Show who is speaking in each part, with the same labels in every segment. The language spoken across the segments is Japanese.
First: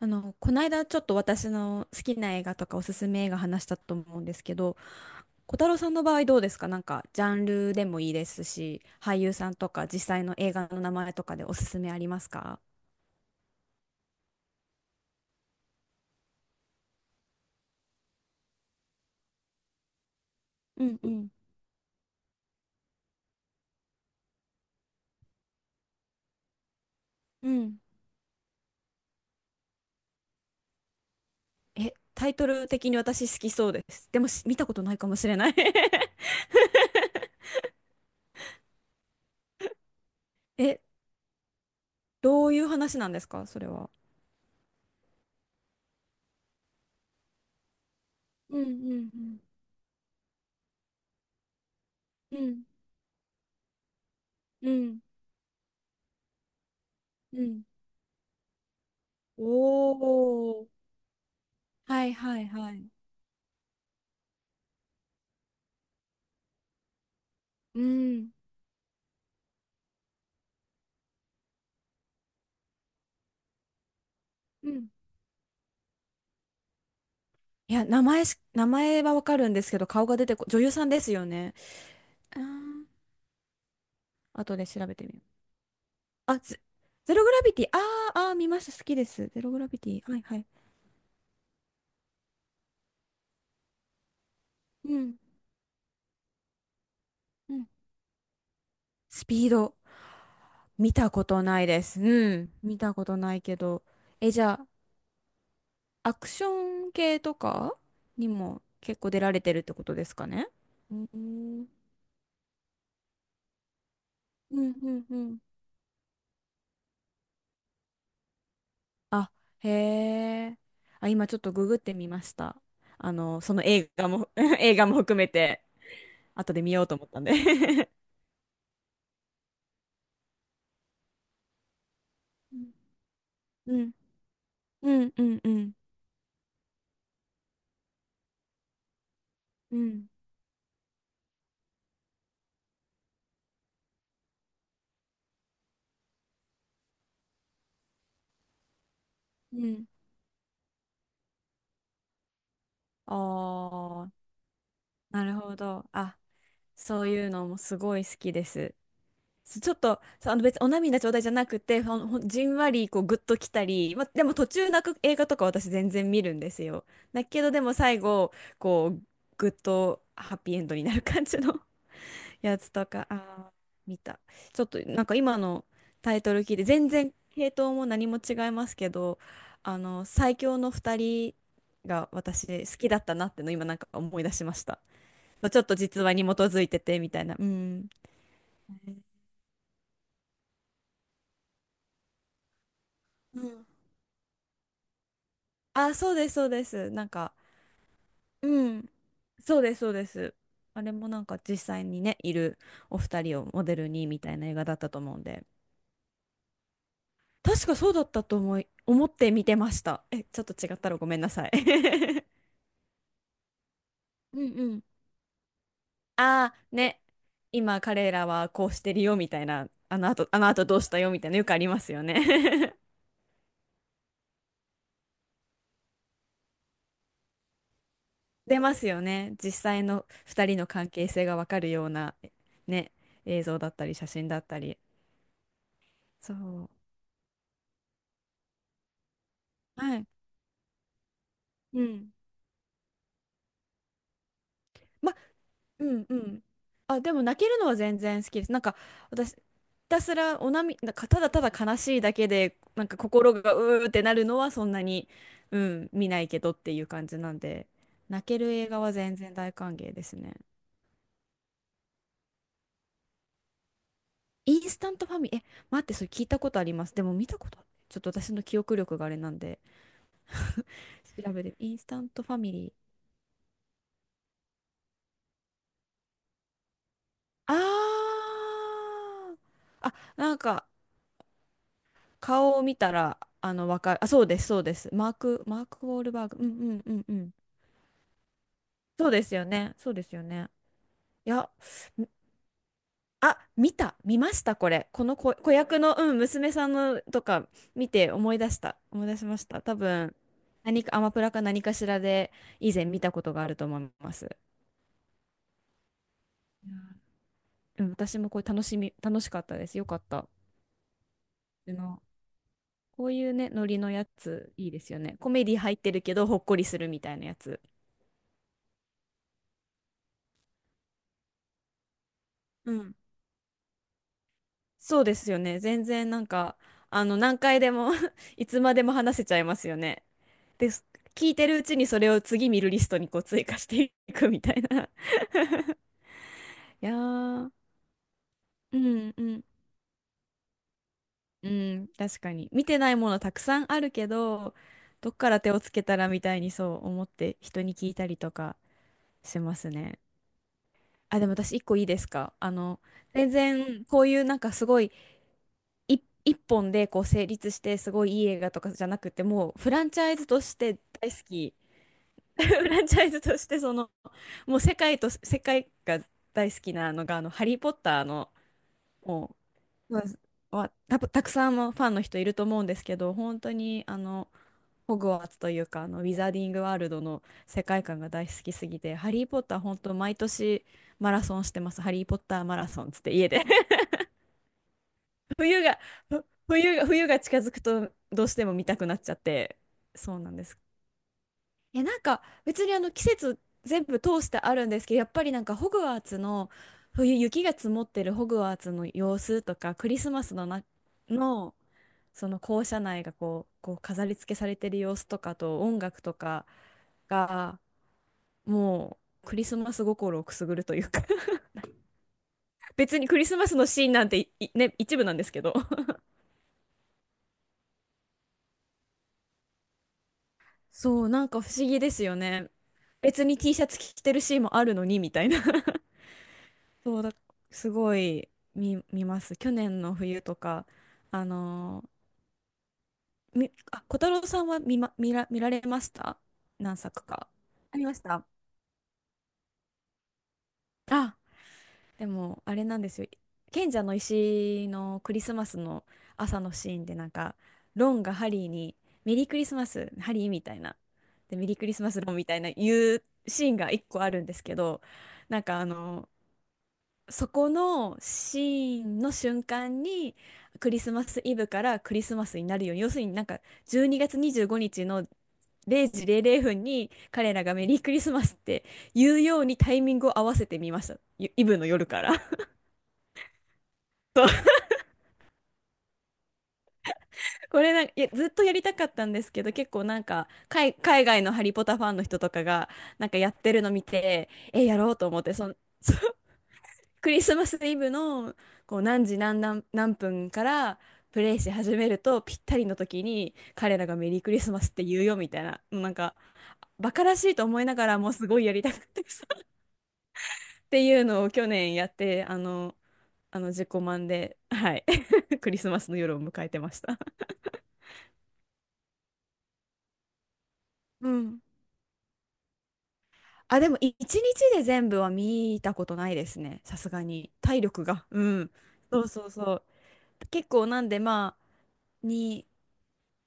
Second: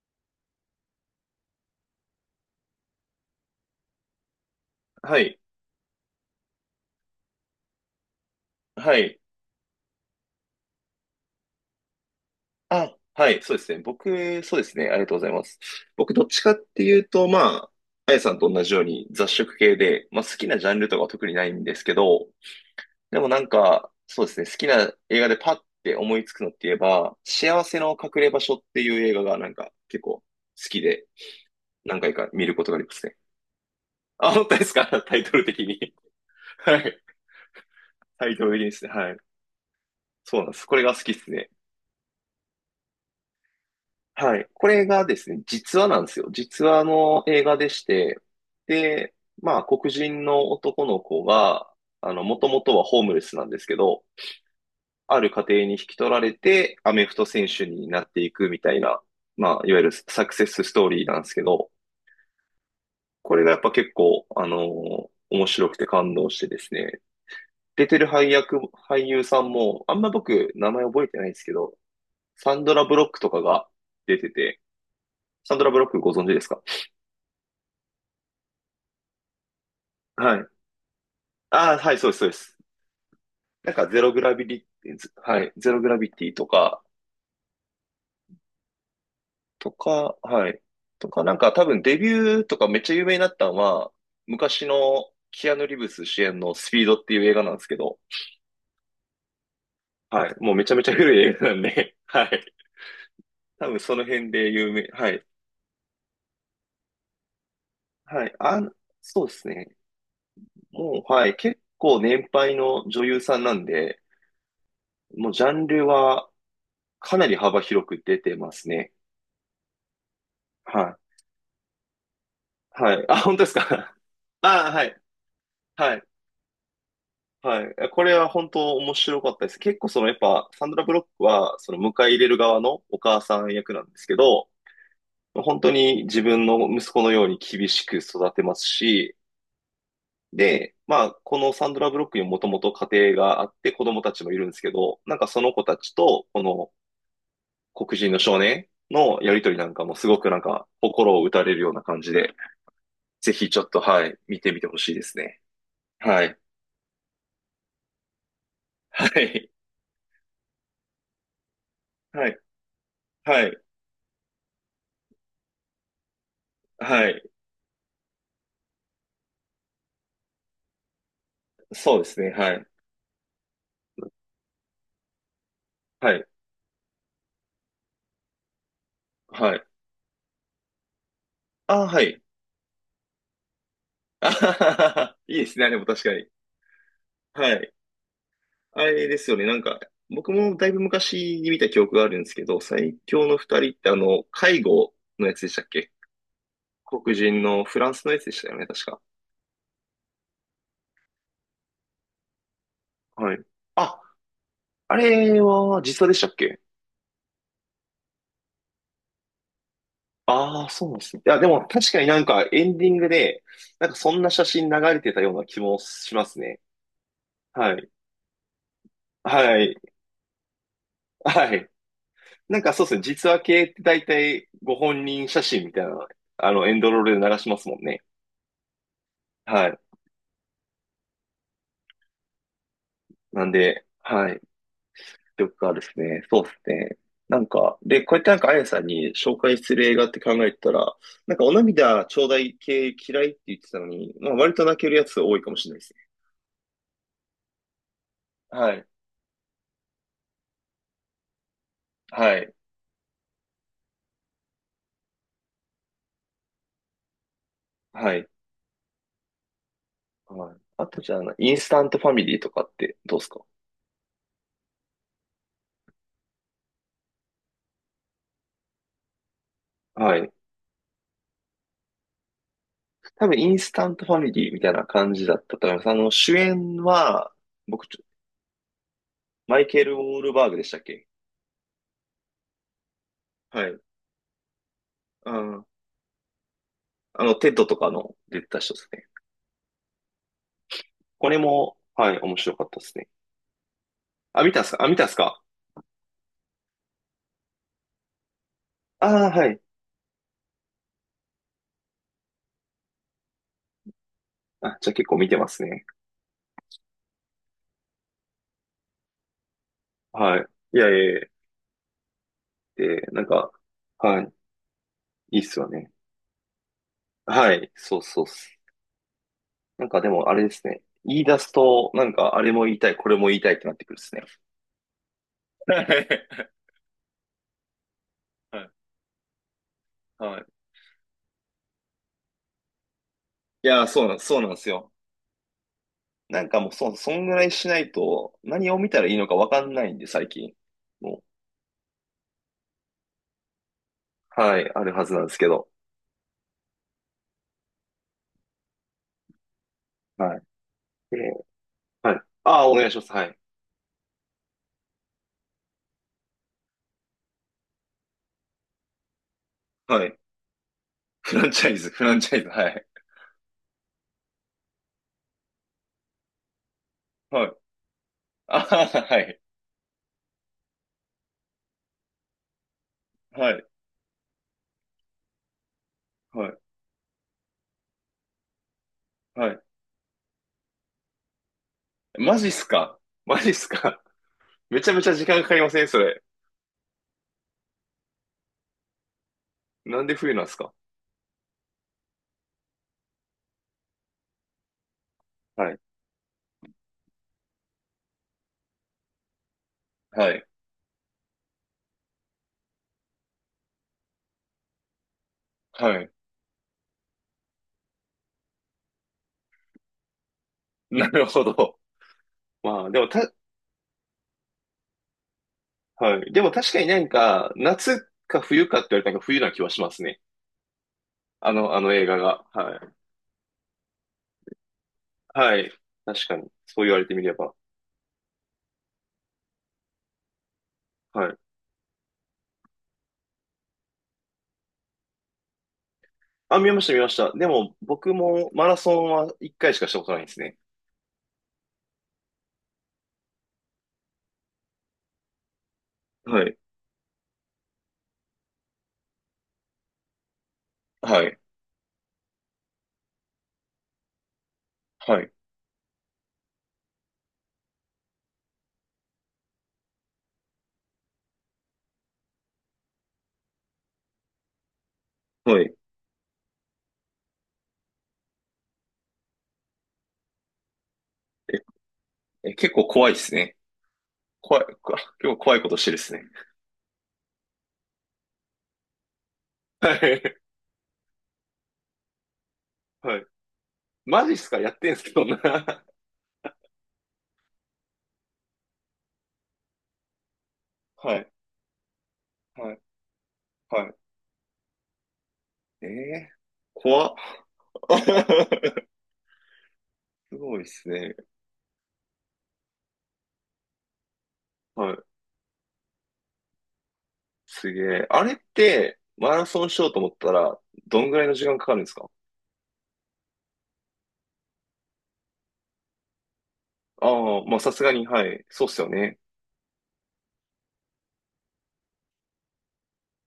Speaker 1: この間ちょっと私の好きな映画とかおすすめ映画話したと思うんですけど、
Speaker 2: はい。
Speaker 1: 小太郎さんの場合どうですか？なんかジャンルでもいいですし、
Speaker 2: は
Speaker 1: 俳
Speaker 2: い。
Speaker 1: 優さんとか実際の映画の名前とかでおすすめありますか？
Speaker 2: あ、はい。そうですね。僕、そうですね。ありがとうございます。僕、どっちかっていうと、まあ、あやさんと同じように雑食系で、まあ、好きなジャン
Speaker 1: う
Speaker 2: ルと
Speaker 1: ん
Speaker 2: かは
Speaker 1: う
Speaker 2: 特
Speaker 1: ん。
Speaker 2: にないんですけど、でもなんか、そうですね。好きな映画でパッて思いつくのって言えば、
Speaker 1: う
Speaker 2: 幸せ
Speaker 1: ん。
Speaker 2: の隠れ場所っていう映画がなんか結構好きで、
Speaker 1: え、
Speaker 2: 何回
Speaker 1: タ
Speaker 2: か
Speaker 1: イ
Speaker 2: 見
Speaker 1: ト
Speaker 2: るこ
Speaker 1: ル
Speaker 2: とがあり
Speaker 1: 的
Speaker 2: ま
Speaker 1: に
Speaker 2: すね。
Speaker 1: 私好きそうです。でも
Speaker 2: あ、
Speaker 1: し
Speaker 2: 本
Speaker 1: 見
Speaker 2: 当で
Speaker 1: た
Speaker 2: す
Speaker 1: ことない
Speaker 2: か？
Speaker 1: か
Speaker 2: タ
Speaker 1: も
Speaker 2: イ
Speaker 1: し
Speaker 2: ト
Speaker 1: れ
Speaker 2: ル
Speaker 1: ない。
Speaker 2: 的に。はい。タイトル的にですね。はい。そうなんです。こ
Speaker 1: え、
Speaker 2: れが好きですね。
Speaker 1: どういう話なんですかそれは？
Speaker 2: はい。これがですね、実話なんですよ。実話の映画でして、
Speaker 1: うんう
Speaker 2: で、
Speaker 1: ん
Speaker 2: まあ、黒人の男の子が、も
Speaker 1: う
Speaker 2: とも
Speaker 1: ん
Speaker 2: とはホームレスなんですけど、
Speaker 1: うんうん
Speaker 2: ある家庭に引き取られて、アメフト
Speaker 1: う
Speaker 2: 選
Speaker 1: ん。
Speaker 2: 手になっていくみたいな、まあ、いわゆるサクセ
Speaker 1: お
Speaker 2: ス
Speaker 1: ー。
Speaker 2: ストーリーなんですけど、
Speaker 1: はいはいはい。
Speaker 2: これがやっぱ結構、面白くて感動してですね、
Speaker 1: う
Speaker 2: 出てる配
Speaker 1: ん
Speaker 2: 役、俳優さんも、あんま僕、名前覚えてないんですけど、サンドラ・ブロックとかが出てて、
Speaker 1: うん。
Speaker 2: サンドラ・ブロックご存知ですか？
Speaker 1: いや、名前はわかるんですけど、顔が出て
Speaker 2: は
Speaker 1: こ、
Speaker 2: い。
Speaker 1: 女優さんですよね？
Speaker 2: ああ、はい、そうです、そうで
Speaker 1: あ
Speaker 2: す。
Speaker 1: あ、
Speaker 2: なんか、ゼログラビ
Speaker 1: 後
Speaker 2: リ、
Speaker 1: で調べてみよう。
Speaker 2: はい、ゼログラビティ
Speaker 1: あ、
Speaker 2: と
Speaker 1: ゼ、
Speaker 2: か、
Speaker 1: ゼログラビティ。あーあー、見ました。好きです。ゼログラ
Speaker 2: と
Speaker 1: ビティ。
Speaker 2: か、
Speaker 1: はいはい。
Speaker 2: はい、とか、なんか、多分デビューとかめっちゃ有名になったのは、昔
Speaker 1: う
Speaker 2: の
Speaker 1: ん。
Speaker 2: キアヌ・リーブス主演のスピードっていう映画な
Speaker 1: う
Speaker 2: んです
Speaker 1: ん。
Speaker 2: けど、
Speaker 1: スピード。
Speaker 2: はい、もうめちゃめち
Speaker 1: 見
Speaker 2: ゃ
Speaker 1: た
Speaker 2: 古
Speaker 1: こ
Speaker 2: い映
Speaker 1: と
Speaker 2: 画な
Speaker 1: な
Speaker 2: ん
Speaker 1: いで
Speaker 2: で、
Speaker 1: す。
Speaker 2: は
Speaker 1: うん。
Speaker 2: い、
Speaker 1: 見たことないけ
Speaker 2: 多分
Speaker 1: ど。
Speaker 2: その辺
Speaker 1: え、じ
Speaker 2: で
Speaker 1: ゃ
Speaker 2: 有名、はい、
Speaker 1: あ、アクション系とか
Speaker 2: は
Speaker 1: に
Speaker 2: い、あ、
Speaker 1: も結構出
Speaker 2: そうで
Speaker 1: られ
Speaker 2: す
Speaker 1: てるって
Speaker 2: ね。
Speaker 1: ことですかね？う
Speaker 2: もう、はい、結
Speaker 1: ん。
Speaker 2: 構年配の女優さんなんで、
Speaker 1: うんうんう
Speaker 2: もう
Speaker 1: ん。
Speaker 2: ジャンルはかなり幅広く出てますね。
Speaker 1: あ、へえ。
Speaker 2: は
Speaker 1: あ、今ちょっとググってみました。
Speaker 2: い、はい、
Speaker 1: あ
Speaker 2: あ、本
Speaker 1: の、
Speaker 2: 当です
Speaker 1: その映
Speaker 2: か？
Speaker 1: 画も
Speaker 2: あ、
Speaker 1: 映
Speaker 2: は
Speaker 1: 画も
Speaker 2: い。
Speaker 1: 含めて、
Speaker 2: はい。
Speaker 1: 後で見ようと思ったんで。
Speaker 2: はい。これは本当面白かったです。結構そのやっぱサンドラ・ブロックはその迎え入れる側のお母さん役
Speaker 1: う
Speaker 2: なん
Speaker 1: ん。
Speaker 2: ですけど、
Speaker 1: うん、うん、う
Speaker 2: 本当
Speaker 1: ん、
Speaker 2: に自分の息子のように厳しく育てますし、
Speaker 1: うん、
Speaker 2: で、まあこのサンドラ・ブロックにもともと家庭があって子供たちもいるんですけど、なんかその子たちとこの黒人の少年のやりとり
Speaker 1: う
Speaker 2: なんか
Speaker 1: ん。
Speaker 2: もすごくなんか心を打たれるような感じで、ぜひちょっとは
Speaker 1: ああ、
Speaker 2: い、見てみてほしいです
Speaker 1: なる
Speaker 2: ね。
Speaker 1: ほど。あ、
Speaker 2: はい。
Speaker 1: そういうのもすごい好きです。
Speaker 2: はい。
Speaker 1: ちょっと、そう別にお涙ちょうだいじゃなくて、ほん
Speaker 2: はい。
Speaker 1: じんわりこうグッと
Speaker 2: は
Speaker 1: き
Speaker 2: い。
Speaker 1: たり、ま、でも途中泣く映画とか私全然見るんですよ。
Speaker 2: は
Speaker 1: だ
Speaker 2: い。
Speaker 1: けどでも最後、こう、グッとハッピーエンドになる感じの
Speaker 2: そうですね。は
Speaker 1: や
Speaker 2: い。
Speaker 1: つとか、あー、見た。ちょっとなんか今の
Speaker 2: は
Speaker 1: タイ
Speaker 2: い。
Speaker 1: トル聞いて、全然系統も何も違いますけど、
Speaker 2: はい。
Speaker 1: あの、最強の二人
Speaker 2: ああ、は
Speaker 1: が
Speaker 2: い。
Speaker 1: 私好きだったなっての今なんか思 い
Speaker 2: あ
Speaker 1: 出し
Speaker 2: は
Speaker 1: まし
Speaker 2: は
Speaker 1: た。
Speaker 2: は。いいで
Speaker 1: ち
Speaker 2: す
Speaker 1: ょっ
Speaker 2: ね。
Speaker 1: と
Speaker 2: でも
Speaker 1: 実
Speaker 2: 確か
Speaker 1: 話に
Speaker 2: に。
Speaker 1: 基づいててみたいな。う
Speaker 2: はい。
Speaker 1: ん。
Speaker 2: あれですよね。なんか、僕もだいぶ昔に見た記憶があるんですけど、最強の
Speaker 1: う
Speaker 2: 二
Speaker 1: ん。
Speaker 2: 人って介護のやつでしたっけ？
Speaker 1: あ、そうです、そうです。なん
Speaker 2: 黒
Speaker 1: か、
Speaker 2: 人のフランスのやつでしたよね、
Speaker 1: う
Speaker 2: 確
Speaker 1: ん。
Speaker 2: か。
Speaker 1: そうです、そうです。あれもなんか実際にね、いるお二
Speaker 2: はい。
Speaker 1: 人をモデル
Speaker 2: あ、
Speaker 1: にみたいな映画だった
Speaker 2: あ
Speaker 1: と思うん
Speaker 2: れ
Speaker 1: で。
Speaker 2: は実話でしたっけ？
Speaker 1: 確かそうだったと思って見てました。え、ちょっと
Speaker 2: ああー、
Speaker 1: 違っ
Speaker 2: そ
Speaker 1: た
Speaker 2: うな
Speaker 1: ら
Speaker 2: んで
Speaker 1: ご
Speaker 2: す
Speaker 1: めん
Speaker 2: ね。い
Speaker 1: な
Speaker 2: や、で
Speaker 1: さい。
Speaker 2: も確かになん かエンディングで、なんかそんな
Speaker 1: う
Speaker 2: 写
Speaker 1: ん
Speaker 2: 真
Speaker 1: う
Speaker 2: 流
Speaker 1: ん。
Speaker 2: れてたような気もします
Speaker 1: あ
Speaker 2: ね。
Speaker 1: あ、ね。
Speaker 2: は
Speaker 1: 今
Speaker 2: い。
Speaker 1: 彼らはこうしてるよみたい
Speaker 2: は
Speaker 1: な、
Speaker 2: い。
Speaker 1: あの後どうしたよみたいなよく
Speaker 2: は
Speaker 1: あり
Speaker 2: い。
Speaker 1: ますよ
Speaker 2: なんか
Speaker 1: ね。
Speaker 2: そうですね、実話系って大体ご本人写真みたいな、あの、エンドロールで流しますもんね。
Speaker 1: 出ますよね。実
Speaker 2: はい。
Speaker 1: 際の2人の関係性がわかるような、ね、映
Speaker 2: なん
Speaker 1: 像だった
Speaker 2: で、
Speaker 1: り写真
Speaker 2: は
Speaker 1: だ
Speaker 2: い。
Speaker 1: ったり。
Speaker 2: とかですね、
Speaker 1: そ
Speaker 2: そうです
Speaker 1: う。
Speaker 2: ね。なんか、で、こうやってなんかあやさんに紹介する映
Speaker 1: は
Speaker 2: 画
Speaker 1: い。
Speaker 2: って考えてたら、なんかお
Speaker 1: う
Speaker 2: 涙
Speaker 1: ん。
Speaker 2: ちょうだい系嫌いって言ってたのに、まあ割と泣けるや
Speaker 1: ま、
Speaker 2: つ多いかもしれない
Speaker 1: う
Speaker 2: ですね。
Speaker 1: んうん。あ、でも泣けるのは全然好きです。なん
Speaker 2: は
Speaker 1: か
Speaker 2: い。
Speaker 1: 私、ひたすらおなみ、なんかただただ悲しいだけ
Speaker 2: はい。
Speaker 1: で、なんか心がうーってなるのはそんなに、うん、見ないけどっていう感じなんで、
Speaker 2: は
Speaker 1: 泣
Speaker 2: い。
Speaker 1: ける映画は全然大歓迎ですね。
Speaker 2: はい。あとじゃあ、インスタントファミリーとかってどうですか？
Speaker 1: インスタントファミリー、え、待って、それ聞いたことあります。でも見たこと、ちょっと私の記憶力があれなんで、
Speaker 2: はい。
Speaker 1: 調べて、インスタントファミリー。
Speaker 2: 多分、インスタントファミリーみたいな感じだったと思います。あの、主演は、僕、
Speaker 1: あー、
Speaker 2: マイケル・
Speaker 1: あ、
Speaker 2: ウォール
Speaker 1: なん
Speaker 2: バーグで
Speaker 1: か、
Speaker 2: したっけ？
Speaker 1: 顔を見たら、あ
Speaker 2: は
Speaker 1: の、
Speaker 2: い。
Speaker 1: わかる。あ、そうです、そうです。
Speaker 2: あ
Speaker 1: マ
Speaker 2: ー、
Speaker 1: ーク・ウォールバーグ。うんうんうんう
Speaker 2: あ
Speaker 1: ん。
Speaker 2: の、テッドとかの出てた人ですね。
Speaker 1: そうですよね。そうですよね。
Speaker 2: こ
Speaker 1: い
Speaker 2: れ
Speaker 1: や、
Speaker 2: も、
Speaker 1: ん
Speaker 2: はい、面白かったですね。
Speaker 1: あ、見ま
Speaker 2: あ、
Speaker 1: し
Speaker 2: 見
Speaker 1: た、
Speaker 2: たっ
Speaker 1: こ
Speaker 2: すか？あ、
Speaker 1: れ。
Speaker 2: 見た
Speaker 1: こ
Speaker 2: っす
Speaker 1: の子、
Speaker 2: か？
Speaker 1: 子役の、うん、娘さんのとか見て思い出した。思い出し
Speaker 2: ああー、
Speaker 1: ま
Speaker 2: は
Speaker 1: し
Speaker 2: い。
Speaker 1: た。多分、何か、アマプラか何かしらで以前見たことがあると思います。い
Speaker 2: あ、じゃあ結構見てますね。
Speaker 1: やうん、私もこれ楽しかったです。よかった。
Speaker 2: はい。いやいやいや。
Speaker 1: あの、
Speaker 2: で、
Speaker 1: こう
Speaker 2: なん
Speaker 1: いうね、
Speaker 2: か、
Speaker 1: ノリのや
Speaker 2: はい。
Speaker 1: つ、いいですよね。コ
Speaker 2: いいっ
Speaker 1: メディ
Speaker 2: すよ
Speaker 1: 入って
Speaker 2: ね。
Speaker 1: るけど、ほっこりするみたいなや
Speaker 2: は
Speaker 1: つ。
Speaker 2: い。そうそうっす。なんかでもあれですね。言い出すと、なんかあれも
Speaker 1: う
Speaker 2: 言いた
Speaker 1: ん。
Speaker 2: い、これも言いたいってなってくるですね。
Speaker 1: そうですよね。
Speaker 2: は
Speaker 1: 全
Speaker 2: い。
Speaker 1: 然なんか、あの、何回でも いつまでも話せちゃいますよね。
Speaker 2: はい。
Speaker 1: で、聞いてるうちにそれを次見るリストにこう追加
Speaker 2: い
Speaker 1: し
Speaker 2: やー、
Speaker 1: て
Speaker 2: そう
Speaker 1: い
Speaker 2: なん、
Speaker 1: く
Speaker 2: そ
Speaker 1: み
Speaker 2: うなん
Speaker 1: た
Speaker 2: で
Speaker 1: い
Speaker 2: す
Speaker 1: な。
Speaker 2: よ。なんかもう
Speaker 1: いや
Speaker 2: そ、そんぐらい
Speaker 1: ー、
Speaker 2: しないと、何を
Speaker 1: う
Speaker 2: 見たらい
Speaker 1: ん
Speaker 2: い
Speaker 1: う
Speaker 2: のか
Speaker 1: ん。
Speaker 2: わかんないんで、最近。も、
Speaker 1: うん、確かに。見てないものたくさんあるけど、
Speaker 2: はい、あるは
Speaker 1: ど
Speaker 2: ず
Speaker 1: っ
Speaker 2: なん
Speaker 1: か
Speaker 2: です
Speaker 1: ら
Speaker 2: け
Speaker 1: 手を
Speaker 2: ど。
Speaker 1: つけたらみたいにそう思って人に聞いたりとかしますね。
Speaker 2: はい。
Speaker 1: あ、でも
Speaker 2: で、
Speaker 1: 私一個いいです
Speaker 2: はい。
Speaker 1: か？あ
Speaker 2: ああ、お
Speaker 1: の、
Speaker 2: 願いします。は
Speaker 1: 全
Speaker 2: い。
Speaker 1: 然こういうなんかすごい一本でこう成立してすごいいい映画とかじゃなくて、もうフランチ
Speaker 2: は
Speaker 1: ャイ
Speaker 2: い。
Speaker 1: ズとして大好
Speaker 2: フラン
Speaker 1: き。
Speaker 2: チャイズ、フランチ ャイズ、は
Speaker 1: フラ
Speaker 2: い。
Speaker 1: ンチャイズとしてそのもう世界と世界が大好きなのがあの「ハ
Speaker 2: はい。
Speaker 1: リー・ポッター」の
Speaker 2: あはは
Speaker 1: も
Speaker 2: い。
Speaker 1: う、うん、たくさんのファンの人いると思うんですけど、本
Speaker 2: は
Speaker 1: 当
Speaker 2: い。
Speaker 1: にあのホグワーツというかあのウィザーデ
Speaker 2: は
Speaker 1: ィン
Speaker 2: い。
Speaker 1: グワールドの世界観が大好きすぎて「ハリー・ポッ
Speaker 2: は
Speaker 1: ター」
Speaker 2: い。
Speaker 1: 本当毎年マラソンしてます。「ハリー・ポッ
Speaker 2: マ
Speaker 1: ター
Speaker 2: ジっ
Speaker 1: マ
Speaker 2: す
Speaker 1: ラソン」
Speaker 2: か？
Speaker 1: つって 家
Speaker 2: マ
Speaker 1: で、
Speaker 2: ジっすか？ めちゃめちゃ時間かかり
Speaker 1: 冬
Speaker 2: ま
Speaker 1: が、
Speaker 2: せんそれ。
Speaker 1: ふ冬が、冬が近づくとどうしても見たくなっちゃって、
Speaker 2: なんで
Speaker 1: そうな
Speaker 2: 冬
Speaker 1: ん
Speaker 2: なん
Speaker 1: で
Speaker 2: です
Speaker 1: す。
Speaker 2: か？
Speaker 1: え、なんか別にあの季節全部通してあるんですけど、やっぱりなんかホ
Speaker 2: はい。
Speaker 1: グワーツの冬雪が積もってるホグワーツの様子とか、クリスマ
Speaker 2: は
Speaker 1: ス
Speaker 2: い。
Speaker 1: のな、のその校舎内がこう、飾り付けされてる様子とかと音
Speaker 2: は
Speaker 1: 楽
Speaker 2: い。
Speaker 1: とかがもうクリスマス心をくすぐるというか。
Speaker 2: なるほど。まあ、
Speaker 1: 別
Speaker 2: でも
Speaker 1: にクリ
Speaker 2: た、
Speaker 1: スマスのシーンなんていいね、一部なんですけど、
Speaker 2: はい。でも確かになんか、夏か冬かって言われたらなんか冬な気はしますね。
Speaker 1: そう、なんか不
Speaker 2: あ
Speaker 1: 思
Speaker 2: の、あ
Speaker 1: 議で
Speaker 2: の
Speaker 1: す
Speaker 2: 映
Speaker 1: よ
Speaker 2: 画が。
Speaker 1: ね。
Speaker 2: はい。
Speaker 1: 別に T シャツ着てるシーンもあるのにみたいな。
Speaker 2: はい。確かに。そう言わ
Speaker 1: そう
Speaker 2: れ
Speaker 1: だ、
Speaker 2: てみれば。
Speaker 1: すごい見ます。去年の冬とか、あ
Speaker 2: はい。
Speaker 1: のーみ、あ、小太郎さんは見られました？
Speaker 2: あ、見
Speaker 1: 何
Speaker 2: ました、見
Speaker 1: 作
Speaker 2: まし
Speaker 1: か
Speaker 2: た。でも、
Speaker 1: ありまし
Speaker 2: 僕
Speaker 1: た。
Speaker 2: もマラソンは一回しかしたことないんですね。
Speaker 1: あでも、あれなんですよ。賢者の石のクリスマスの朝
Speaker 2: は
Speaker 1: の
Speaker 2: い。
Speaker 1: シーンで、なんか、ロンがハリーに、メリークリスマス、ハリーみたいな。
Speaker 2: は
Speaker 1: で、
Speaker 2: い。
Speaker 1: メリークリスマス、ロンみたいな言うシーンが一個あるんですけど、
Speaker 2: はい。
Speaker 1: なんかあの、そこのシーンの瞬間に、クリスマスイブからクリスマスになるように、要するになんか、12月25日の
Speaker 2: はい。
Speaker 1: 0時00分に彼らがメリークリスマスって言うようにタイミングを合わせてみました。イ
Speaker 2: え、
Speaker 1: ブの夜から。
Speaker 2: え結構怖いですね。怖い、こ結構怖いことしてるですね。
Speaker 1: これなんか、いや、ずっとやりたかったんですけど、結構
Speaker 2: は
Speaker 1: なんか、
Speaker 2: い。
Speaker 1: 海外のハリポタファンの人とかが、なん
Speaker 2: は
Speaker 1: か
Speaker 2: い。
Speaker 1: やってるの見
Speaker 2: マ
Speaker 1: て、
Speaker 2: ジっすか
Speaker 1: え、
Speaker 2: や
Speaker 1: や
Speaker 2: っ
Speaker 1: ろ
Speaker 2: てん
Speaker 1: う
Speaker 2: す
Speaker 1: と
Speaker 2: け
Speaker 1: 思っ
Speaker 2: ど
Speaker 1: て、
Speaker 2: な。
Speaker 1: その、そう、クリスマスイブの、こう、何時何分から
Speaker 2: は
Speaker 1: プ
Speaker 2: い。
Speaker 1: レイし始めると、ぴったり
Speaker 2: は
Speaker 1: の
Speaker 2: い。
Speaker 1: 時に、彼ら
Speaker 2: はい。
Speaker 1: がメリークリスマスって言うよ、みたいな、
Speaker 2: え
Speaker 1: なんか、
Speaker 2: え、
Speaker 1: バカ
Speaker 2: 怖っ。
Speaker 1: らしいと思いながらも、すごいやりたかっ たっ
Speaker 2: すごいで
Speaker 1: て
Speaker 2: す
Speaker 1: いう
Speaker 2: ね。
Speaker 1: のを去年やって、あの、自己満で、はい、
Speaker 2: はい。
Speaker 1: クリスマスの夜を迎えてました。
Speaker 2: すげえ。あれって、マラソンしようと思ったら、ど
Speaker 1: う
Speaker 2: んぐらいの
Speaker 1: ん。
Speaker 2: 時間かかるんですか？
Speaker 1: あ、でも一日で全部は見たことないですね。さすが
Speaker 2: あ
Speaker 1: に。
Speaker 2: あー、まあ
Speaker 1: 体
Speaker 2: さす
Speaker 1: 力
Speaker 2: が
Speaker 1: が。
Speaker 2: に、
Speaker 1: う
Speaker 2: はい。
Speaker 1: ん。
Speaker 2: そうっすよ
Speaker 1: そう
Speaker 2: ね。
Speaker 1: そうそう。結構なんでまあ、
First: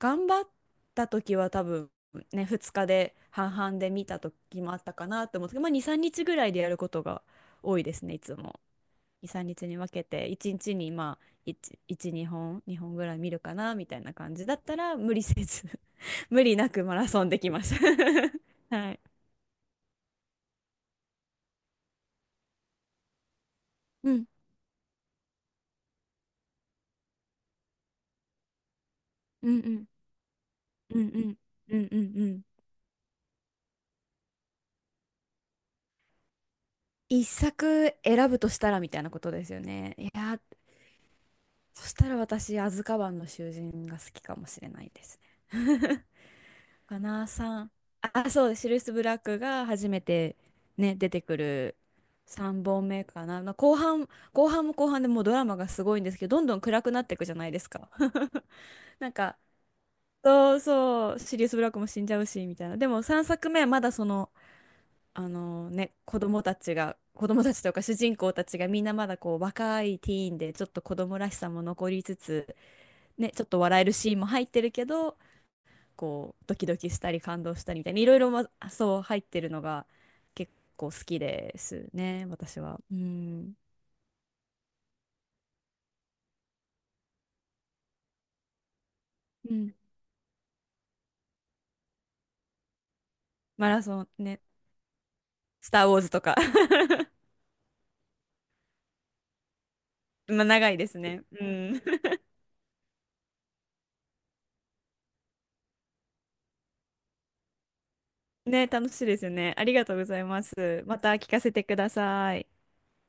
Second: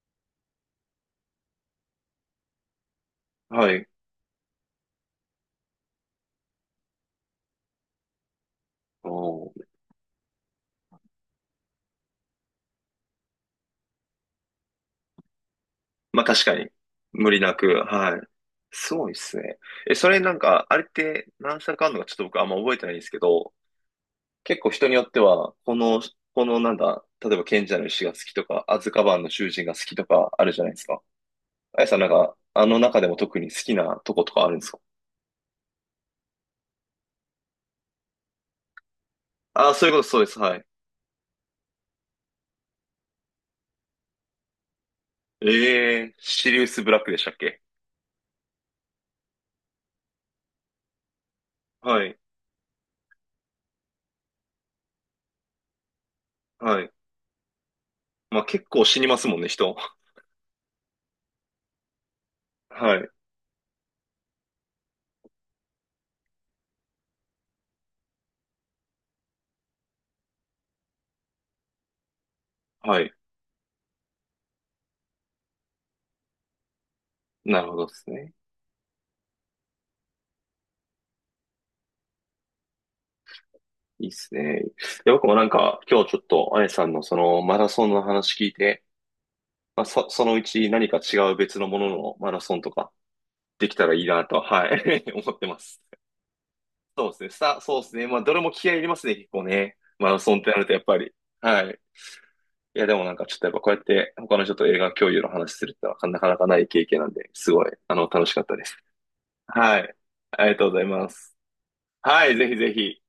Speaker 1: 頑張った時は多分ね、2日で半
Speaker 2: は
Speaker 1: 々
Speaker 2: い。
Speaker 1: で見た時もあったかなと思うんですけど、まあ2、3日ぐらいでやることが多いですね、いつも。
Speaker 2: お
Speaker 1: 2、3
Speaker 2: ー、
Speaker 1: 日にちに分けて、1日にちにまあ、1、1、2本、2本ぐらい見るかな、みたいな感じだったら、無理せず
Speaker 2: まあ
Speaker 1: 無
Speaker 2: 確か
Speaker 1: 理
Speaker 2: に、
Speaker 1: なくマラソン
Speaker 2: 無
Speaker 1: で
Speaker 2: 理
Speaker 1: き
Speaker 2: な
Speaker 1: ま
Speaker 2: く、
Speaker 1: す。
Speaker 2: はい。
Speaker 1: は
Speaker 2: す
Speaker 1: い。
Speaker 2: ごいっすね。え、それなんか、あれって何社かあるのかちょっと僕あんま覚えてないんですけど、
Speaker 1: うん、
Speaker 2: 結構人によっては、この、このなんだ、例えば賢者の石が好きとか、アズカバンの囚
Speaker 1: うん
Speaker 2: 人
Speaker 1: う
Speaker 2: が好
Speaker 1: ん。
Speaker 2: きとかあるじゃないです
Speaker 1: う
Speaker 2: か。
Speaker 1: んうんう
Speaker 2: あや
Speaker 1: んう
Speaker 2: さんなん
Speaker 1: んう
Speaker 2: か、
Speaker 1: ん。
Speaker 2: あの中でも特に好きなとことかあるんですか？
Speaker 1: 一作選ぶとしたらみたいなことですよ
Speaker 2: ああ、そうい
Speaker 1: ね？
Speaker 2: うこ
Speaker 1: い
Speaker 2: と、そうで
Speaker 1: や
Speaker 2: す、
Speaker 1: ー、
Speaker 2: はい。
Speaker 1: そしたら私、アズカバンの囚人が好きかもしれないです
Speaker 2: ええ
Speaker 1: ね。
Speaker 2: ー、シリウス ブラ
Speaker 1: ガ
Speaker 2: ックで
Speaker 1: ナ
Speaker 2: し
Speaker 1: ー
Speaker 2: たっけ？
Speaker 1: さん。あ、そう、シルス・ブラックが初めてね、出てくる
Speaker 2: はい、
Speaker 1: 3本目かな。まあ後半も後半でもうドラマがすごいんですけど、どんどん
Speaker 2: は
Speaker 1: 暗く
Speaker 2: い。
Speaker 1: なっていくじゃないですか。
Speaker 2: まあ結構死 に
Speaker 1: なん
Speaker 2: ます
Speaker 1: か、
Speaker 2: もんね、人。
Speaker 1: そうそう、シリウス・ブラックも死んじゃうし、みたいな。で
Speaker 2: は
Speaker 1: も
Speaker 2: い、
Speaker 1: 3作目はまだその、あのね、子供たちとか主人公たちがみんなまだこう若いティーンで、ちょっと子供らしさも残りつつ、
Speaker 2: はい。
Speaker 1: ね、ちょっと笑えるシーンも入ってるけど、こう、ドキドキしたり感動
Speaker 2: な
Speaker 1: し
Speaker 2: る
Speaker 1: た
Speaker 2: ほ
Speaker 1: りみ
Speaker 2: ど
Speaker 1: た
Speaker 2: で
Speaker 1: いに、い
Speaker 2: す
Speaker 1: ろいろ、
Speaker 2: ね。
Speaker 1: ま、そう入ってるのが結構好きですね、私は。うん。
Speaker 2: いいっすね。いや、僕もなんか、今日ちょっと、あやさんのそのマラソンの話聞いて、
Speaker 1: うん。
Speaker 2: まあ、そ、そのうち何か違う別のもののマラソンとかで
Speaker 1: マ
Speaker 2: き
Speaker 1: ラ
Speaker 2: たらい
Speaker 1: ソ
Speaker 2: い
Speaker 1: ン
Speaker 2: な
Speaker 1: ね、
Speaker 2: と、はい、思ってま
Speaker 1: ス
Speaker 2: す。
Speaker 1: ター・ウォーズとか。
Speaker 2: そうですね。さ、そうですね。まあ、どれも気合い入れますね、結構ね。マラソンっ
Speaker 1: まあ
Speaker 2: てなる
Speaker 1: 長
Speaker 2: と、
Speaker 1: い
Speaker 2: やっ
Speaker 1: で
Speaker 2: ぱ
Speaker 1: す
Speaker 2: り。
Speaker 1: ね。う
Speaker 2: はい。
Speaker 1: ん。
Speaker 2: いや、でもなんか、ちょっとやっぱこうやって他の人と映画共有の話するってのはなかなかない経験なんで、すごい、あの、楽しかったで
Speaker 1: ね、
Speaker 2: す。
Speaker 1: 楽しいですよね。あり
Speaker 2: は
Speaker 1: が
Speaker 2: い。
Speaker 1: とうございま
Speaker 2: ありがとうござ
Speaker 1: す。
Speaker 2: い
Speaker 1: ま
Speaker 2: ま
Speaker 1: た聞
Speaker 2: す。
Speaker 1: かせてくだ
Speaker 2: は
Speaker 1: さ
Speaker 2: い、
Speaker 1: い。
Speaker 2: ぜひぜひ。